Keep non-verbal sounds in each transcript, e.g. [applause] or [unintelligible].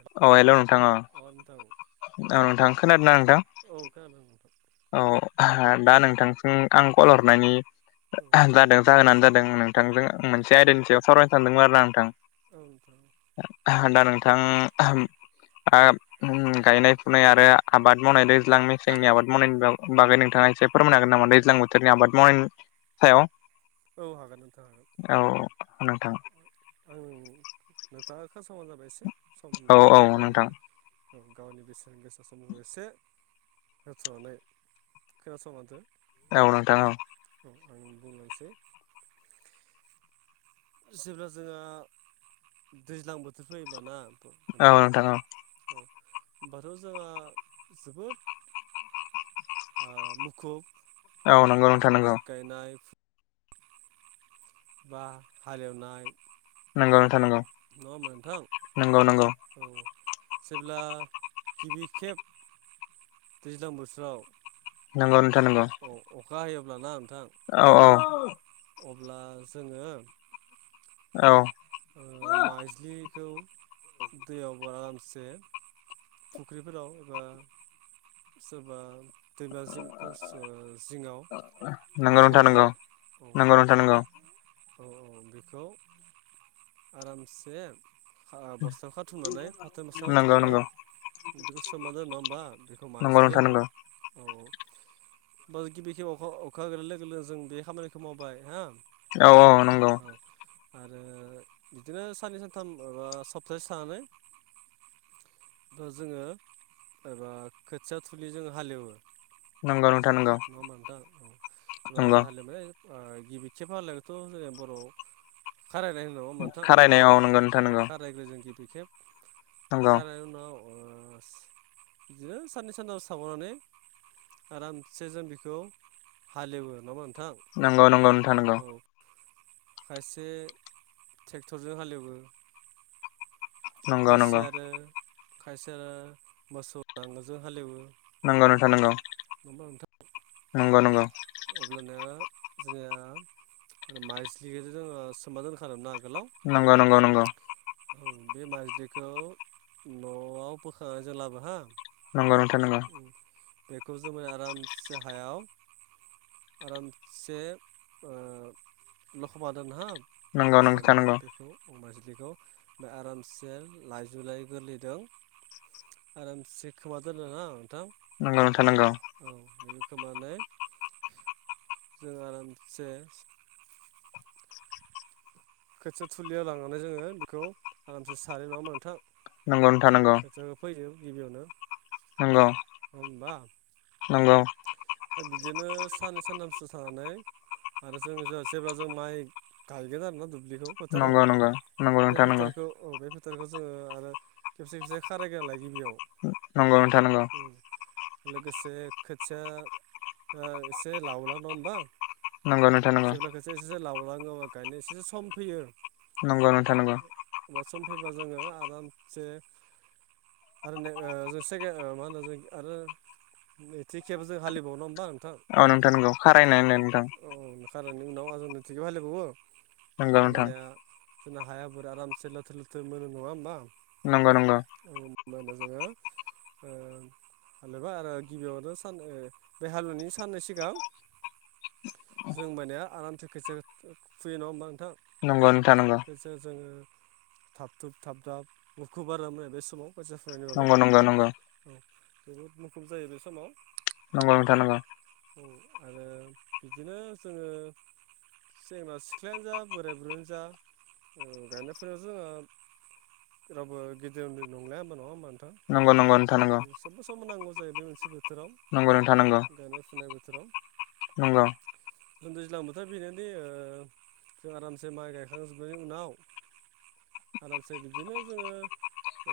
अ अह हेल' नोंथां ओ नोंथां ओं नोंथां खोनादों ना नोंथां? औ खोनादों नोंथां औ दा नोंथांसि आं कल हरनायनि औ जादों जाहोनानो जादों नोंथांजों औ मोनसे आयदानि सायाव सावरायनो सानदोंमोन आरो औ नोंथां ना नोंथां दा नों थां गायनाय फुनाय आरो आबाद मावनायजों [unintelligible] मेसेंनि आबाद मावनायनि बागै नोंथांङा एसे फोरमायनो हागोन नामा दैज्लां बोथोरनि आबाद मावनायनि सायाव औ हागोन नोंथां हागोन औ नोंथां [inaudible] औ औ औ नोंथां गावनि बेसेन गोसा समखौ एसे होथ'नानै खोनासंसो औ नोंथां औ औ आं बुंनोसै जेब्ला जोंहा दैज्लां बोथोर फैयोबाना औ नोंथां औ दाथ' जोंहा जोबोद ओ मुखुब औ नंगौ नोंथां नंगौ। गायनाय बा हालेवनाय नंगौ नोंथां नंगौ नङा होमबा नोंथां नंगौ नंगौ। औ जेब्ला गिबि खेब दैज्लां बोथोराव नंगौ नंगौ। अखा हायोब्लाना नोंथां औ औ। अब्ला जोङो औ। ओ माइज्लिखौ दैयावबो आरामसे फुख्रिफोराव एबा सोरबा दैमा जिंकस ओ जिङाव एबा नंगौ नोंथां नंगौ खनायाव औ नंगौ नोंथां नंगौ। बेखौ आरामसे बस्थायाव खाथुमनानै फाथो बस्थायाव नंगौ खाथुमनानै नंगौ बेखौ सोमना दोनो नङा होमबा बेखौ नंगौ माइज्लि नोंथां होनो नंगौ औ। बा गिबिखिबि अखा अखा [unintelligible] गिबि खेब अखा गोग्लैनाय लोगो लोगो जों बे खामानिखौ मावबाय हा औ औ नंगौ। आरो बिदिनो साननै सानथाम माबा सप्तासे थानानै दा जोङो रा खोथिया थुलि जों हालेवो। नंगौ नोंथां नंगौ नङा होमबा नोंथां होमबा नंगौ हालेवनाय ओ गिबि खेब हालेवनायखौथ' जोङो बर'आव खारायनाय होनो होमबा नोंथां खारायनायाव नंगौ नोंथां नंगौ। बिखेब नंगौ खारायनाय उनाव बिदिनो साननै सानथामसो थाबावनानै आरामसे जों बेखौ हालेवो नङा होमबा नोंथां? नंगौ नंगौ नोंथां नंगौ। औ खायसे ट्रेक्टरजों हालेवो नंगौ नंगौ खायसे आरो खायसे आरो मोसौ नांगोलजों हालेवो। नंगौ नोंथां नंगौ होमबा नोंथां नंगौ नंगौ। अब्लाना जोंनिया माइज्लिखौथ' जोङो सोमना दोनखादोंमोनना नंगौ नंगौ नंगौ। औ बे माइज्लिखौ न'आव बोखांनानै जों लाबो हा नंगौ नोंथां नंगौ। बेखौ जोमाय आरामसे हायाव आरामसे ओ लखबना दोन हा नंगौ नोंथां बस्थानिफ्राय नंगौ बेखौ बेखौ बे आरामसे लाइजु लाइ गोरलैदों आरामसे खोबना दोनो हा नोंथां नंगौ नोंथां नंगौ औ बेबो खोबनानै जों आरामसे खोथिया थुलियाव लांनानै जोङो बेखौ आरामसे सारो नङा होमबा नोंथां? नंगौ नोंथां नंगौ। खोथियाखौ फैयो गिबियावनो नंगौ होमबा नंगौ। बिदिनो साननै सानथामसो थानानै आरो जों जा एसे जेब्ला जों माइ गायगोन आरोना दुब्लि दुलिखौ फोथाराव नंगौ नंगौ नंगौ बे नोंथां नंगौ फोथारखौ औ बे फोथ फोथारखौ जोङो आरो खेबसे खेबसे खारायग्रोना लायो गिबियाव नंगौ नोंथां नंगौ। उम लोगोसे खोथिया एसे लावला नङा होमबा जेब्लाखसो एसेसो लावलाङो मा गायनाय एसेसो सम फैयो नंगौ नोंथां नंगौ अब्ला सम फैबा जोङो आरामसे आरो जों मा होनो जों आरो नैथि खेब जों हलेवबावो नङा होनबा औ नोंथां नंगौ खारायनायनाय नोंथां औ खारायनायनि उनाव आरो नैथि खेब हालेवबावो नंगौ नोंथां जोंना हायाबो आरामसे लोथो लोथो मोनो नङा होमबा नंगौ नंगौ औ मोनो जोंङो जेनेबा ओ आरो गिबियावनो सा बे हालुवनायनि साननै सिगां जों मानेया आरामथि खोथियाखो फुयो नङा होमबा खथाब नंगौ नोंथां नंगौ गोेजेर जोङो थाब थुब थाब थाब मुखुब आरो माने बे समाव बसा फुनायनि बागै नंगौ नंगौ नंगौ औ जोबोद मुखुब जायो बे समाव नंगौ नोंथां नंगौ औ आरो बिदिनो जोङो जेनबा सिख्लायानो जा बोराय बुरैयानो जा गायनाय फुनायावथ जोङो रावबो गिदिर उन्दै नंलिया होमबा नङा होमबा नोंथां नंगौ नंगौ नोंथा नंगौ सबबो सम नांगौ जायो बे मोनसे बोथोरा नंगौ नोंथा नंगौ बोसोराव नंगौ। दैैज्लां बोथोर बेनोदि ओ जों आरामसे माइ गायखांजोबनायनि उनाव आरामसे बिदिनो जोङो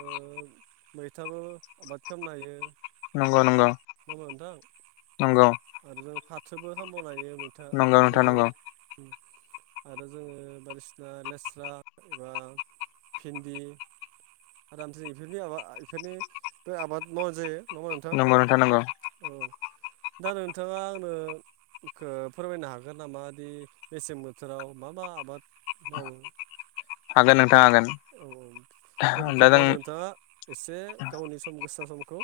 ओ मैथाबो आबाद खालामनो हायो। नंगौ नंगौ। नङा होनबा नोंथां नंगौ ओ जों फाथोबो खामबावनो हायो मैथा आरो नंगौ नोंथां फाथोबो नंगौ आरो जोङो बायदिसिना लेस्रा एबा भिन्दि आरामसे बेफोरनि आबाद बेफोरनि बे आबाद मावनाय जायो नंगौ नोंथां नंगौ औ दा नोंथाङा आंनो फोरमायनो हागोन नामा दि मेसें बोथोराव मा मा आबाद औ हागोन नोंथां हागोन औ औ दे दा बिदिब्ला जों आरो नोंथाङा एसे गावनि सम गोसा समखौ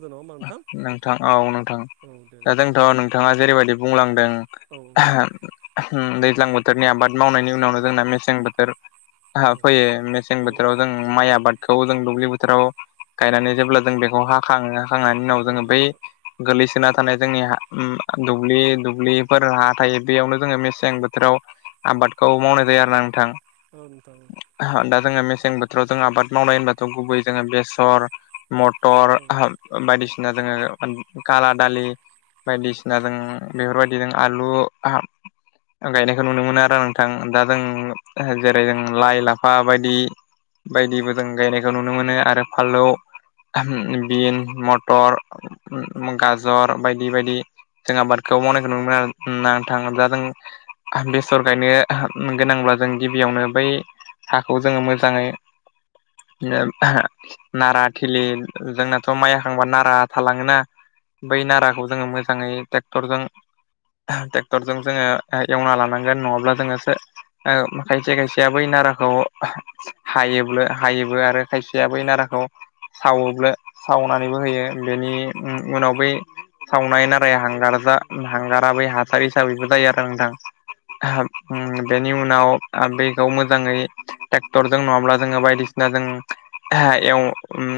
[unintelligible] नोंथां औ नोंथां औ दे दा नोंथां जोंथ' नोंथाङा जेरैबायदि बुंलांदों औ दैज्लां बोथोरनि आबाद मावनायनि उनावनो जोंना मेसें बोथोर। औ फैयो मेसें औ बोथोराव जों माइ आबाद। खौ जों दुब्लि बोथोराव गायनानै जेब्ला जों बेखौ हाखांङो हाखांना। उनाव औ जोंङो बै नोंथां गोलैसोना। थानाय जोंनि दुब्लि दुब्लिफोर हा थायो बेयावनो जोंङो मेसें बोथोराव आबाद‌ आबादखौ मावनाय जायो आरो ना नोंथां। औ नोंथां। जोंङो मेसें बोथोराव जों आबाद मावनाय होनबाथ गुबैयै जोंङो बेसर मटर औ बायदिसिना जोंङो काला दालि। बायदिसिना जों बेफोरबायदि जों आलु गायनायखौ नुनो मोनो आरो नोंथां दा जों जेरै जों लाइ-लाफा बायदि बायदिबो जों गायनायखौ नुनो मोनो आरो फालौ बिन म टर गाजर बायदि बायदि। जों आबादखौ मावनायखौ नुनो मोनो आरो नोंथां दा जों बेसर गायनो गोनांब्ला जों गिबियावनो बै हाखौ जोंङो मोजांङै नारा थिलि जोंनाथ माइ हाबा नारा थालांङोना बै नाराखौ जोंङो मोजांङै ट्रेक्टरजों ट्रेक्टर जों जोंङो एवना लानांगोन नङाब्ला जोंङो खायसे खायसे बै नाराखौ हायो हायोबो आरो खायसेया बै नाराखौ सावोब्ला सावनानैबो होयो बेनि उनाव बै सावनाय नाराया हांगार जा हांगारा बै हासार हिसाबैबो जायो आरो ना नोंथां। बेनि उनाव बेखौ मोजांङै टेक्टरजों नङाब्ला जोंङो बायदिसि नाजों एव उम